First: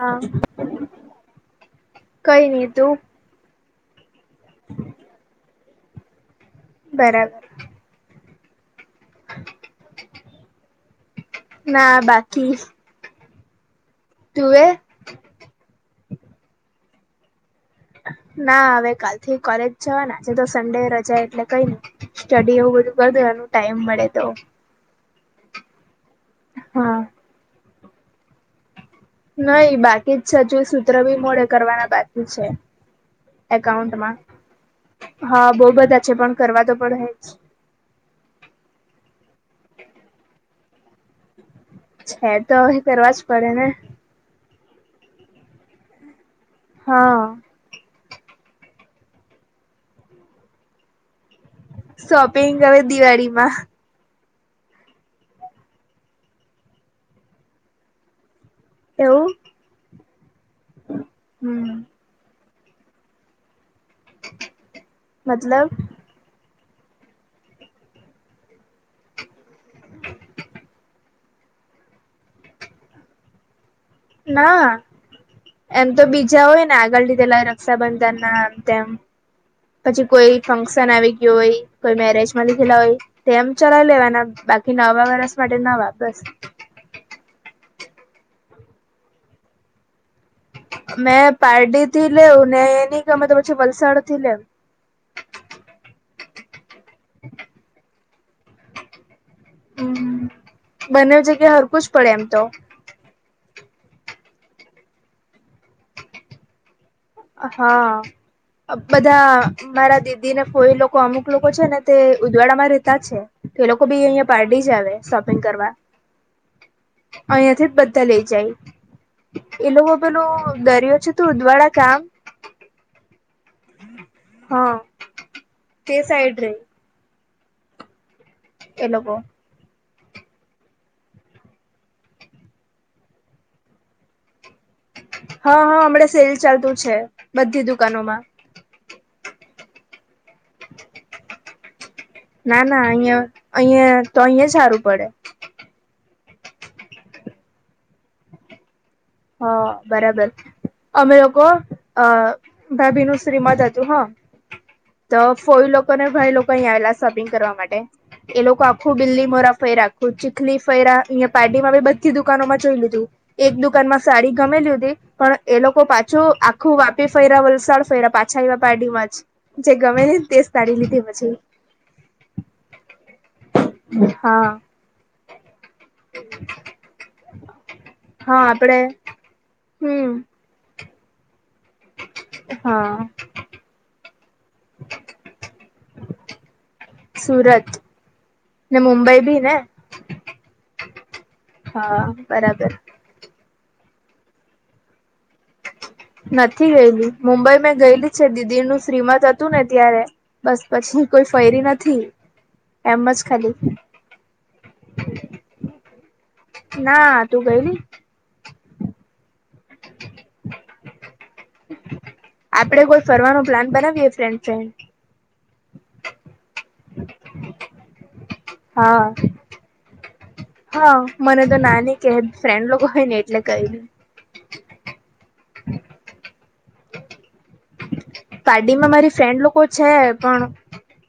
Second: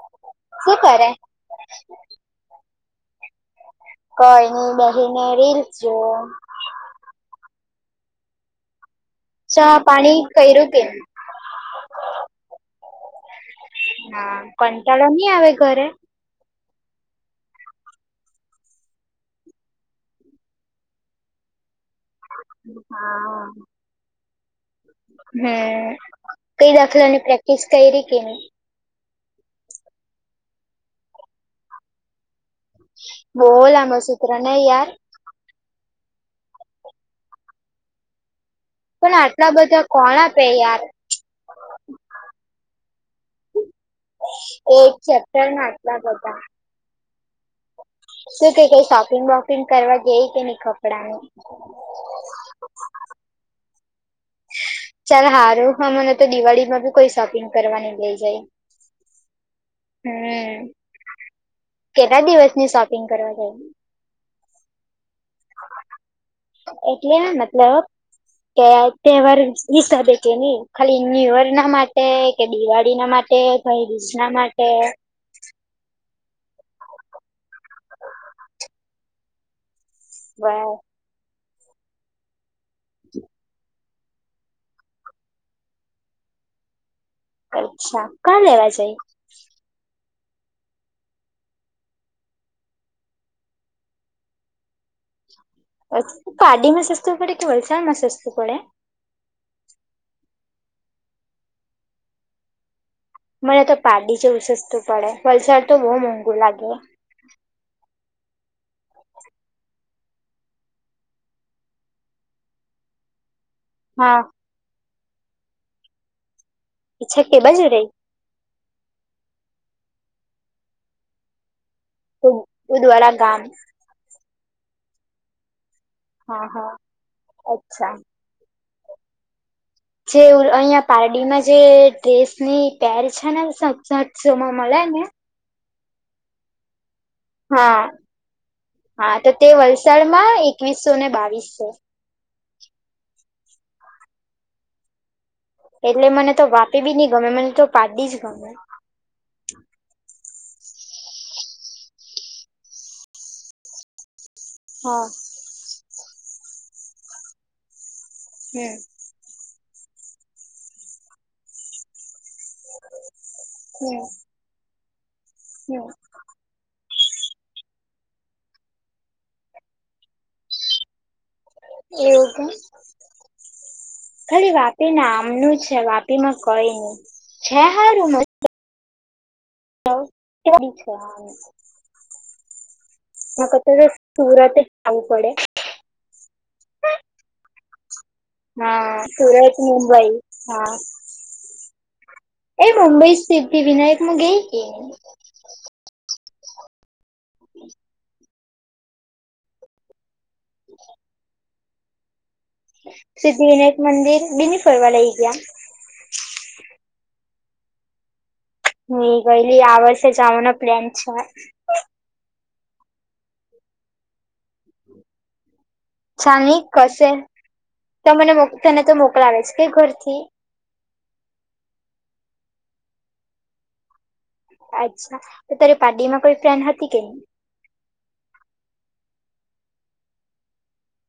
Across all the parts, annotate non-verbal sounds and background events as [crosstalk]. હા શું કરે? કઈ નહી તું કંઈ ની બેહીને રિલ્સ જોવો. બરાબર. ચા પાણી કયરું કે? ના બાકી. હા. તું એ કંટાળો ની આવે ઘરે? ના હવે કાલથી કોલેજ જવાના, આજે તો સન્ડે રજા એટલે કંઈ નહીં. સ્ટડી એવું બધું કર દેવાનું ટાઈમ મળે તો. હે. ત હા દાખલાની પ્રેક્ટિસ કયરી કે નહીં? નહીં બાકી જ છે હજુ સૂત્ર બી મોડે કરવાના બાકી છે. બોવ લાંબા એકાઉન્ટમાં સૂત્ર, નહીં યાર? હા બોવ બધા છે, પણ કરવા તો પડે હેજ. પણ આટલા બધા કોણ આપે યાર? છે તો હવે કરવા જ પડે ને. એ એક ચેપ્ટર ના આટલા બધા. હા. શું કહે કંઈ શોપિંગ વોપિંગ કરવા ગઈ કે નહીં કપડાંની? શોપિંગ હવે દિવાળીમાં. ચલ હારું હો, મને તો દિવાળી માં બી કોઈ શોપિંગ કરવા ની લઇ જાય. એવું? હમ્મ. હમ્મ. કેટલા દિવસની શોપિંગ કરવા ગયેલી? મતલબ? એટલે મતલબ કે તહેવાર [unintelligible] ખાલી ન્યુ યરના માટે, કે દિવાળીના માટે કંઈ [unintelligible] માટે ના એમ તો બીજા હોય ને આગળ લીધેલા રક્ષાબંધન ના આમ તેમ. પછી કોઈ ફંક્શન આવી ગયું હોય કોઈ મેરેજ માં લીધેલા હોય, તેમ ચલાવી લેવાના, બાકી નવા વરસ માટે નવા [unintelligible] અચ્છા. કાં લેવા જાઈ? મેં પારડી થી લેવ, ને એ ની ગમે તો પછી વલસાડ થી લેવ. [unintelligible] પારડીમાં સસ્તું પડે કે વલસાડમાં સસ્તું પડે? હમ્મ-હમ્મ. બંનેવ જગ્યાએ હરખું જ પડે એમ તો. મને તો પારડી જેવું સસ્તું પડે. વલસાડ તો બહુ મોંઘુ લાગે. હા. અહ બધા મારા દીદી, ને ફોઈ લોકો અમુક લોકો છે ને તે ઉદવાડા માં રહેતા છે. તો એ લોકો બી હા અહિયાં પારડી જ આવે શોપિંગ કરવા. અચ્છા કે બાજુ અહિયાંથી જ રહી બધા લઇ જાય. એ લોકો પેલો દરિયો છે તો ઉદવાડા ગામ- ઓહો! ઉદવારા ગામ. હા. તે સાઈડ હા રે હા અચ્છા. એ લોકો જે અહિયાં પારડીમાં જે ડ્રેસ ની પેર છે ને સાત સાતસોમાં મળે ને હા હા હમણાં સેલ ચાલતું છે બધી હા દુકાનો માં. હા તો તે વલસાડમાં એકવીસસો ને બાવીસસો. ના ના અયા અહિયાં તો અહીંયા જ હારું પડે. એટલે મને તો વાપી બી ની ગમે મને તો પારડી જ ગમે. હા બરાબર. અમે લોકો અ ભાભી નું શ્રીમત હતું હા. હા તો ફોઈ લોકો ને ભાઈ લોકો અહીંયા આવેલા શોપિંગ કરવા માટે. એ લોકો હમ આખું બીલીમોરા ફયરા. તો ચીખલી ફયરા પારડી માં બી બધી દુકાનોમાં જોઈ લીધું એક હમ દુકાનમાં સાડી ગમેલી હુતી પણ એ હમ લોકો પાછું આખું વાપી ફયરા, વલસાડ ફયરા પાછા આયવા પારડીમાં જ જે ગમેલી ને તે જ સાડી લીધી પછી એવું કે ખાલી હા વાપી નામનું છે વાપી માં કઈ નહી છે હારું મ આપણે તો કે છે આમ હા. એના કરતા તે સુરત જ હારુ પડે. સુરત ને હા મુંબઈ બી સુરત ને મુુંબઈ હા. હા બરા એ મુંબઈ સિદ્ધિવિનાયક માં ગઈ કે ની? નથી ગય હજુ મુંબઈ મેં ગયેલી છે દીદી નું શ્રીમત હતું ને ત્યારે. બસ પછી કોઈ ફયરી નથી. એમ જ ખાલી સિદ્ધિવિનાયક મંદિર બી ની ફરવા લઈ ગયા. ના તું ગયલી? ની ગયલી આ વર્ષે જાવાનો પ્લેન છે. આપડે કોઈ ફરવાનો પ્લાન બનાવીએ ફ્રેન્ડ ફ્રેન્ડ. ચાલની કશે તમે તો તને તો હા મોકલાવે જ કે ઘરથી. હા મને તો ના ની કેય ફ્રેન્ડ લોકો હોય ને એટલે કઈ ની. અચ્છા તો તારી પારડી માં કોઈ ફ્રેન્ડ હતી કે નહી? પારડી માં મારી ફ્રેન્ડ લોકો છે પણ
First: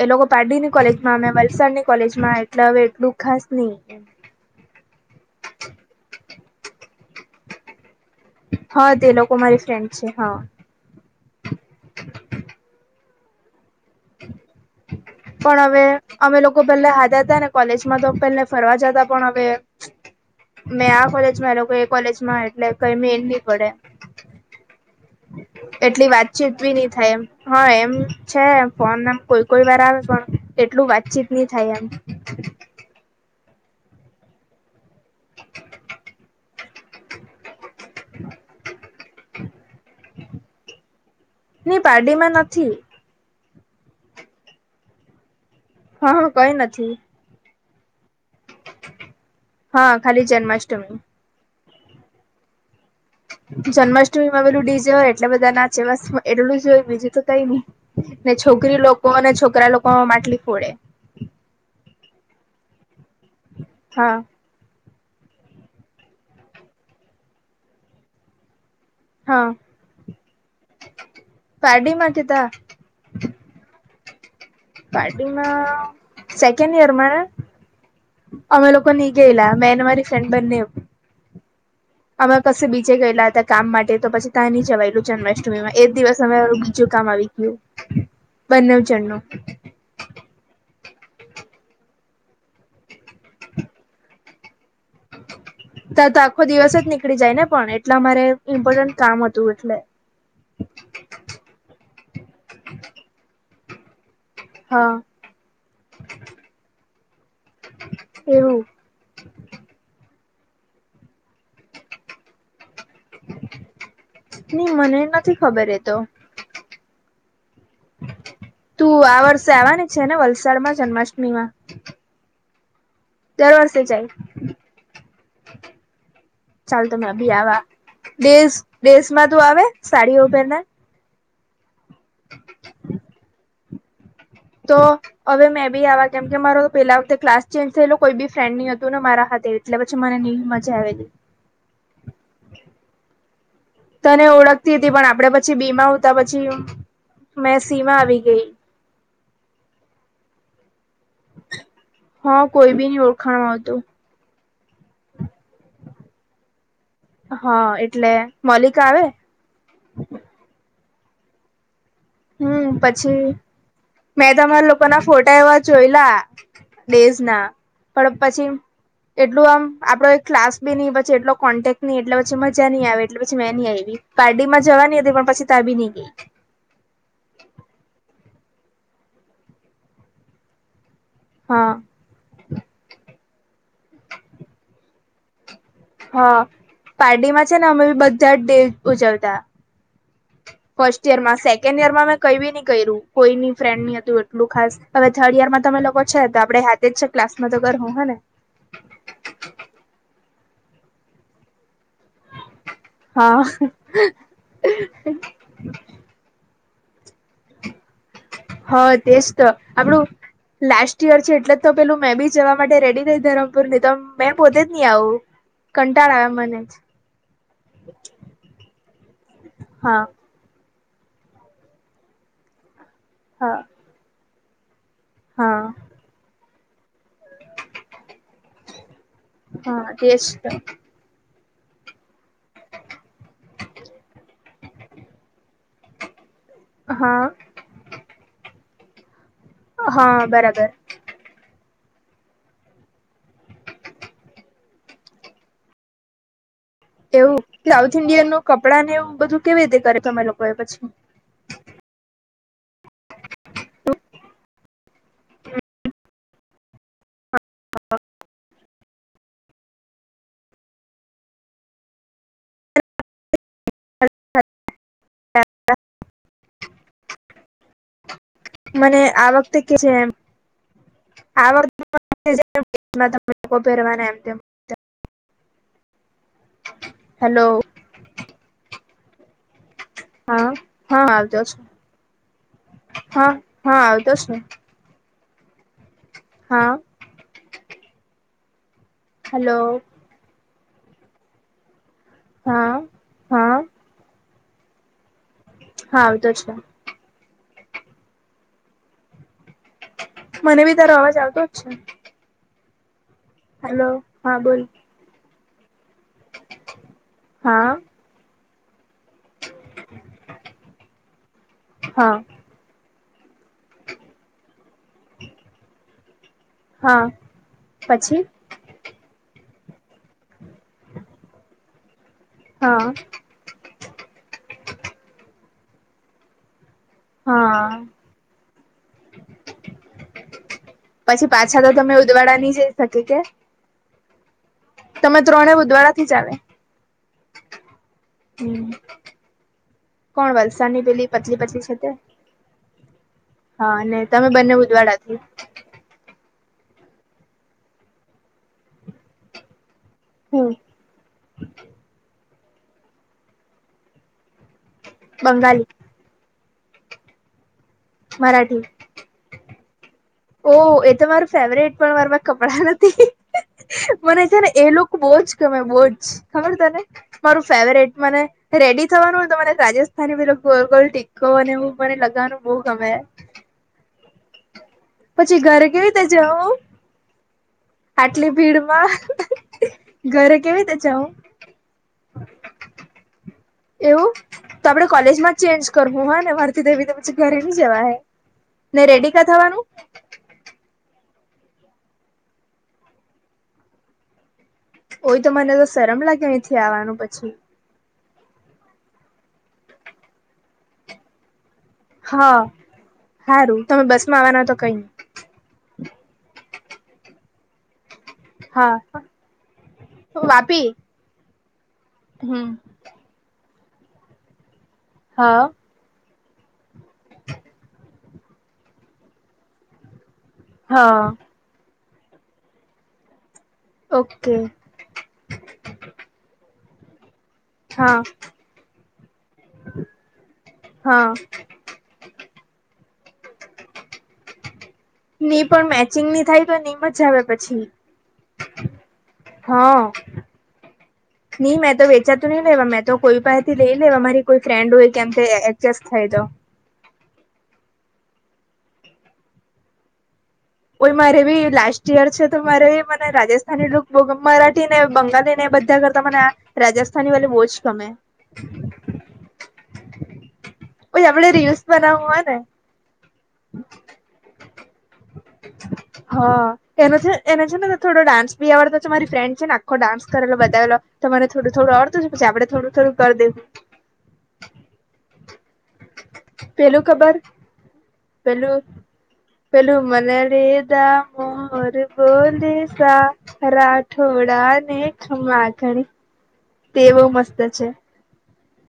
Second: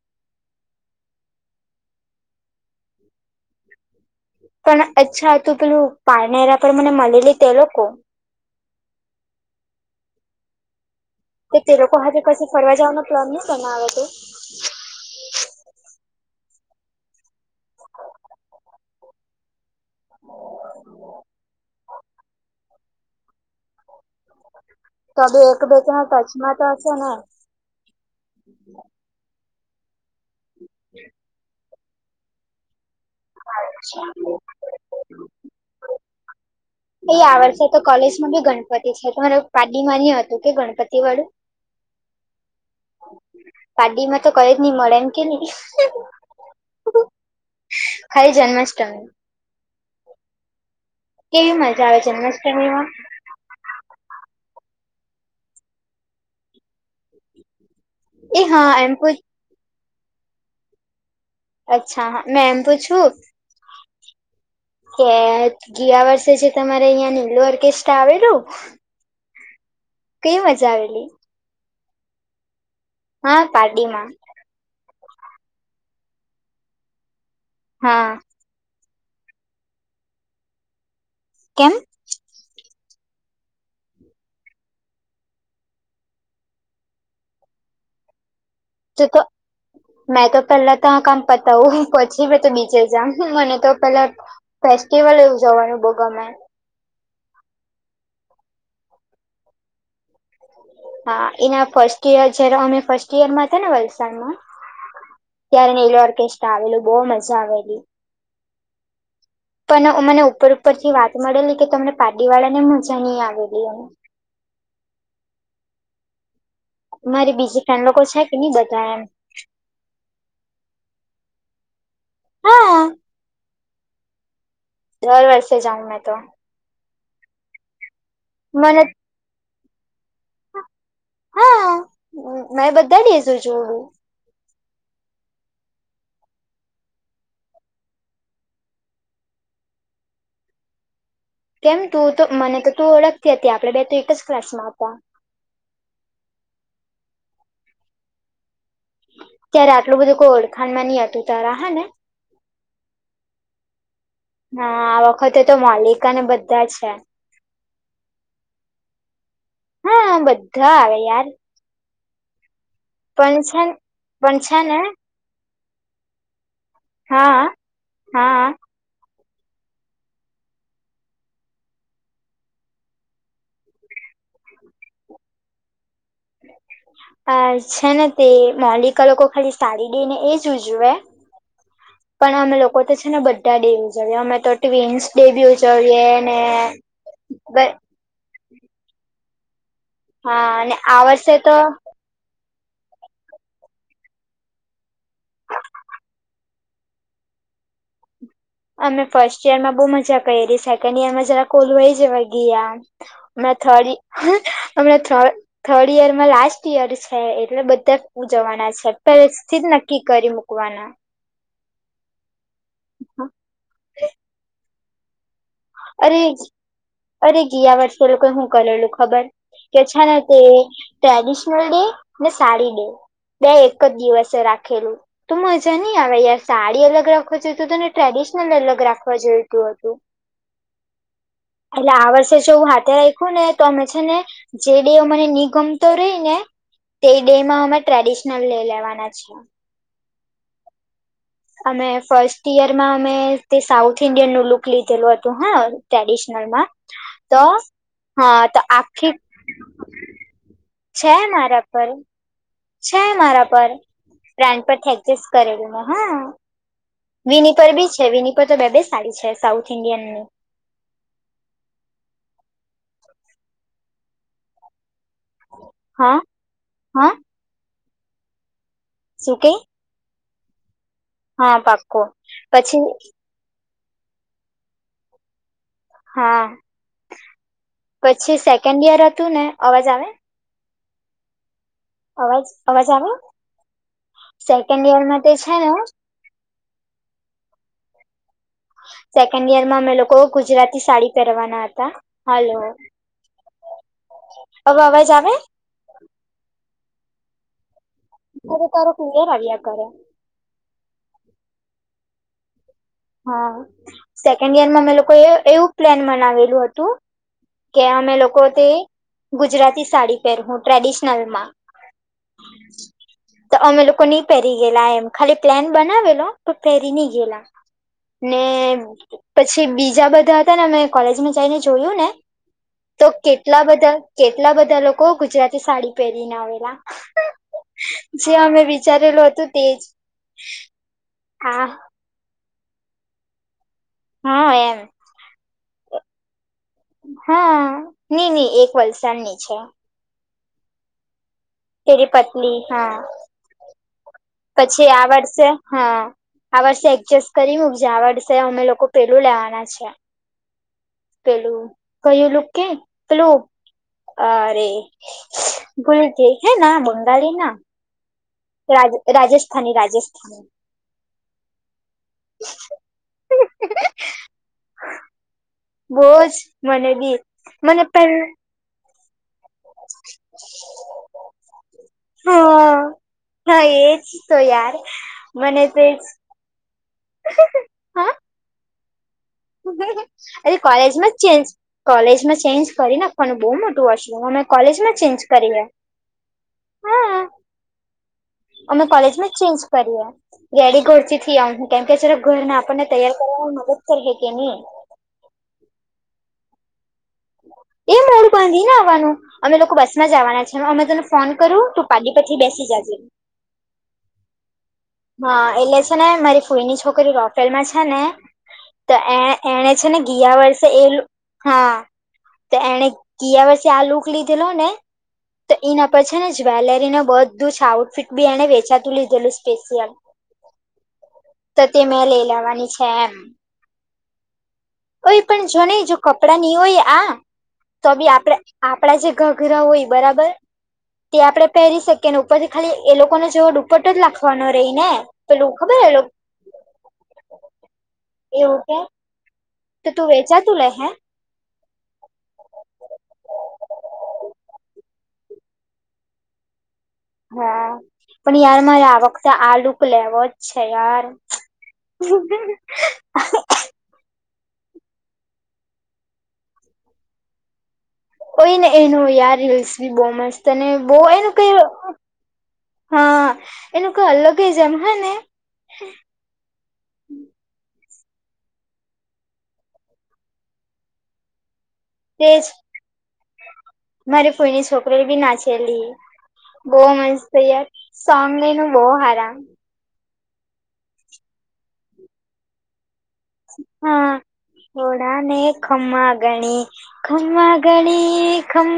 એ લોકો પારડીની કોલેજમાં મે વલસાડની કોલેજમાં એટલે હવે એટલું ખાસ ની. પણ અચ્છા તું પેલું પારનેરા પર મને મળલી તે લોકો હા તે લોકો મારી ફ્રેન્ડ છે હા. કે તે લોકો હાથે કસે ફરવા જવાનો પ્લાન ની બનાવે તું? પણ હવે અમે લોકો પહેલા હાથે હતા ને કોલેજમાં તો પેલા ફરવા જતા પણ હવે મેં આ કોલેજમાં એ લોકો એ કોલેજ માં એટલે કઈ મેળ ની પડે. તો બી એક બે જણા એટલી ટચમાં વાતચીત તો બી ની હશે ને થાય એમ. હા એમ છે ફોન આમ કોઈ કોઈ વાર આવે પણ એટલું વાતચીત ની થાય આમ. [unintelligible] એ આ વષે તો કોલેજ માં બી ગણપતિ છે તારું પારડી મા ની હતું કે ગણપતિ વાળું. ની પારડી માં નથી. પાારડીમાં તો કય જ ની મળે એમ કેની હા કઈ નથી ખાલી જન્માષ્ટમી હા ખાલી જન્માષ્ટમી કેવી મજા આવે જન્માષ્ટમીમાં જન્માષ્ટમીમાં પેલું ડી જેે હોય એટલે બધા નાચે બસ એટલું જ હોય બીજું તો કઈ નઈ ને એ હા છોકરી એમ લોકો પૂછ અને છોકરા લોકો માટલી ફોડે. અચ્છા હા મેં એમ પૂછું હા કે ગીયા વર્ષે જે તમારે અહંયા નીલું ઓર્કેસ્ટ્રા આવેલું હા કેવી મજા આવેલી પારડી માં કે તા હા પારડીમાં પારડી માં સેકન્ડ યર માં ને હા અમે લોકો ની ગેલા મે ને મારી ફ્રેન્ડ બનેવ કેમ અમે કશે બીજે ગયેલા હતા કામ માટે તો પછી ત્યાં ની જવાયેલું જન્માષ્ટમીમાં એજ દિવસ અમે બીજુ કામ આવી ગયું. [inaudible] બંનેવ તું તો જણનું મેં તો પેલા તા કામ પતાવું પછી મે તો બીજે જામ મને તો પેલા ફેસ્ટિવલ ઉજવાનું બો ત્યાં તો ગમે. આખો દિવસ જ નીકડી જાય ને પણ એટલે અમારે ઇમ્પોર્ટન્ટ કામ હતું એટલે હા એના ફર્સ્ટ યર જ્યારે અમે ફર્સ્ટ યર માં હતા ને વલસાડમાં હા ત્યારે નીલુ ઓર્કેસ્ટ્રા આવેલું બહુ મજા આવેલી. એવું પણ અમને ઉપર ઉપર થી વાત મળેલી કે તમને પારડી વાળા ને મજા નહી આવેલી એમ ની મને નથી ખબર એતો મારી બીજી ફ્રેડ લોકો છે કે નઈ બધા એમ. તું આ વર્ષે આવાની છે ને વલસાડમાં જન્માષ્ટમીમાં હા. દર વર્ષે જાય. દર વર્ષે જાઉ મેં તો. ચાલ તો મેબી આવા દેસ મને દેસ માં તું આવે સાડીઓ પેરને હા મેં બધા ડેઝ ઉજવુ. તો હવે મેં બી આવા કેમ કે મારો પેલા વખતે ક્લાસ ચેન્જ થયેલો કોઈ બી ફ્રેન્ડ ની હતું ને મારા હાથે એટલે પછી મને ની મજા આવેલી. કેમ તું તો મને તો તું ઓળખતી હતી આપણે બે તો એક જ તને ક્લાસમાં ઓળખતી હતી હતા. પણ આપડે પછી બી માં ઉતા પછી મેં સી માં આવી ગેઈ. ત્યારે આટલું બધું કોઈ ઓળખાણમાં ની હતું તારા હે ને. હા કોઈ બી ની ઓળખાણ હતું. હાં આ વખતે તો મોલિકાને બધા છે. હા એટલે મોલિકા આવે? હાં બધા આવે યાર. હમ્મ પછી પણ છે મેં પણ છે તમારા ને લોકોના ફોટા એવા જોયલા ડેઝના હા પણ પછી હા એટલું આમ આપડો એક ક્લાસ બી ની બચે એટલો કોન્ટેક્ટ ની એટલે પછી મજા ની આવે એટલે પછી મેં ની આયવી. પારડીમાં જવાની અતી પણ પછી તાં બી ની ગેઈ. હ [inaudible] આ છે ને તે મોલિકા લોકો ખાલી સાડી ડે ને એજ ઉજવે. હાં. પણ અમે લોકો તો છે ને બધા ડે ઉજવીએ અમે તો ટ્વિન્સ ડે બી ઉજવીએ ને થર્ડ ડે ઉજવતા હા અને આ ફર્સ્ટ યર વર્ષે માં તો સેકન્ડ યર માં મેં કંઈ બી ની કયરુ કોઈ ની ફ્રેન્ડ ની હતું એટલું ખાસ હવે થર્ડ યર માં તમે લોકો છે તો આપડે હાથ [unintelligible] છે તો ક્લાસ માં તો કરહુ હેં ને. અમે ફર્સ્ટ યર માં બોવ મજા કયરી સેકન્ડ યર માં જરાક ઓલવાઈ જેવા ગીયા. મેં હા થડી અમણે થડ થર્ડ યર માં લાસ્ટ યર છે એટલે બધા ઉજવાના છે હા તેજ પેલે તો સ્થી જ નક્કી આપડું કરી મૂકવાના. [unintelligible] છે એટલે જ તો પેલું મે બી જવા માટે રેડી રેઈ ધરમપુર ની તો મેં પોતે જ ની આવું. કંટાળ અરે આવે મને જ અરે ગીયા વર્ષે એ લોકોએ હું કરેલું ખબર કે હા છે ને તે ટ્રેડિશનલ ડે ને સાડી ડે બે હા એક જ દિવસે રાખેલું. તો હા મજા ની આવે યાર સાડી અલગ રાખવા જોઈતું તું ને ટ્રેડિશનલ અલગ રાખવા જોઈતું અતું. એજ તો. એટલે આ વર્ષે જો હું હાથે રાયખું ને તો અમે છે ને જે ડે મને ની ગમતો રેય ને તો તે હા ડે માં અમે ટ્રેડિશનલ લેય લેવાના છીએ. હાં બરાબર. અમે ફર્સ્ટ યરમાં અમે તે સાઉથ ઈન્ડિયનનું લુક લીધેલું હતું હાં ટ્રેડિશનલમાં એવું તો સાઉથ ઈન્ડિયનનું હા તો કપડાં ને એવું આખી બધું કેવી રીતે કરે તમે લોકો એ પછી છે મારા પર છે મારા પર ફ્રેન્ડ પરથી એડજસ્ટ કરેલુ મેં હા. વિની પર બી છે વિની પર તો બે બે સાડી છે સાઉથ ઇન્ડિયનની. [unintelligible] હાં મને આ વખતે કે જે એમ હા આ પાક્કો પછી [unintelligible] હા હેલો પછી સેકન્ડ યર અતું ને અવાજ આવે હાં હા આવતો છે અવાજ અવાજ આવે હા હા આવતો છે સેકન્ડ યરમાં માટે છે ને હાં સેકન્ડ હલો યરમાં અમે લોકો ગુજરાતી સાડી પેરવાના અતા હલો હા હા અવે અવાજ આવે? હાં આવતો છે. [unintelligible] મને બી તારો અવાજ આવતો જ છે. હા હેલો હા સેકન્ડ બોલ યર માં અમે લોકો એ એવું પ્લાન બનાવેલું હતું હા કે અમે લોકો તે ગુજરાતી સાડી પેરહું ટ્રેડિશનલમાં હા તો અમે લોકો ની પહેરી ગયેલા એમ ખાલી પ્લેન બનાવેલો પણ પહેરી હા ની ગેલા પછી ને પછી બીજા બધા હતા ને અમે કોલેજમાં જઈને જોયું ને હા તો કેટલા બધા કેટલા બધા લોકો ગુજરાતી સાડી પહેરીને આવેલા. હા જે અમે વી વિચારેલું હતું તેજ આ ઉદવાડાની જે થતી કે હા એમ તમે ત્રણે ઉદવાડાથી જ આવે. હા ની ની હમ એક વલસાડની છે. કોણ વલસાડની પેલી પતલી પતલી છે તે તેરી પતલી હા હા ને તમે બંને પછી ઉદવાડા આ થી વર્ષે હા આ વર્ષે એડજસ્ટ કરી મૂકજે આ વર્ષે અમે લોકો પેલું લેવાના છે. હું પેલું કયું લુક કેય પેલૂ અરે બંગાળી ભૂલી જ ગેય હે ના બંગાળી ના મરાઠી રાજ રાજસ્થાની રાજસ્થાની ઓહ એ તો માર ફેવરેટ પણ માર પા કપડાં નથી મને છે ને એ લુક બોજ જ ગમે બોજ ખબર તને મને બી મારું ફેવરેટ મને પણ રેડી થવાનું હોય ને તો મને રાજસ્થાની પેલું ગોલ ગોલ ટીકો અને એવું મને લગાવવાનું બૌ હા ગમે. હા એ જ તો યાર પછી મને ઘરે તો કેવી એજ રીતે જઉં હા આટલી ભીડ માં અરે કોલેજમાં જ ચેન્જ કોલેજમાં ચેન્જ કરી નાખવાનું બો મોટું એવું વોશરૂમ અમે તો આપડે કોલેજમાં ચેન્જ કરહું ને મારાથી તો એવી રીતે પછી હા ઘરે ની જવાય અમે કોલેજમાં જ ચેન્જ કરીએ. રેડી ઘર થી થિયાવહુ કેમ કે છેને ઘરના આપને તૈયાર કરવામાં મદદ કરહે કેની ઓય તો મને તો શરમ લાગે અહીથી આવવાનું પછી એ મોડું બાંધી ને આવાનું અમે લોકો બસમાં જ આવાના છે અમે તને ફોન કરુ તું પારડી હા પરથી બેસી જાજે. હારું તમે બસ માં આવાના તો કઈ ની હા એટલે છે ને મારી ફૂઈની છોકરી રોફેલમાં છે ને તો હા એ એને છે ને ગીયા વર્ષે વાપી એ હા હમ તો એને ગીયા વર્ષે આલુક લીધેલો ને હા તો એના પર છે ને જ્વેલરીને બધું છે આઉટફિટ બી એને વેચાતું લીધેલું સ્પેશિયલ હા તો તે મેં લઈ લેવાની છે એમ. ઓકે ઓય પણ જો ની જો કપડાં ની હોય આ તો હા બી આપડે આપડા જે ઘાઘરા હોય બરાબર હા તે આપડે પેરી સકીએ ને ઉપરથી ખાલી એ લોકોનો જેવો દુપટ્ટો જ લાખવાનો રેય ને ની પેલું પણ ખબર એ મેચિંગ લોકો ની થાય તો ની મજા આવે પછી એવું કે હમ્મ. તો તું વેચાતું લે હે ની મેં તો વેચાતું ની લેવા મેં તો કોઈ પાંહેથી લેઈ લેવા મારી કોઈ ફ્રેન્ડ હોય કેમ એડજસ્ટ થાય તો હા પણ યાર મારે આ વખતે આ લુક લેવો જ છે ઓય યાર મારે બી લાસ્ટ યર છે તો મારે મને રાજસ્ થાની લુક બો ગ મરાઠી ને બંગાલી ને એ બધા કરતા મને આ રાજસ્થાની વાલી બો જ ગમે હોય ને એનું યાર રીલ્સ બી બો મસ્ત અને બો ઓય આપડે એનું કઈ રીલ્સ બનાવવું હોય ને હાં એનું કંઈ અલગ જ એમ હેં ને હા એનો છે એનો છે ને થોડો ડાન્સ બી આવડતો છે મારી ફ્રેન્ડ છે ને આખો ડાન્સ કરેલો બતાવેલો તો મને થડું થોડું આવડ તુ પછી તેજ આપડે થોડું થોડું કર દે મારી ફોઈની સોકરી બી નાચેલી બો પેલું ખબર મસ્ત થઈ જાય સોંગ પેલું એનું બો હારા પેલું મને ર [unintelligible] [unintelligible] મોરે બોલે સા હાં રાઠોડા ને થોડાને ખમા ઘણી ખમ્મા ઘણી તે બહુ મસ્ત ખમ્મા છે. ઘણી ખમ્મ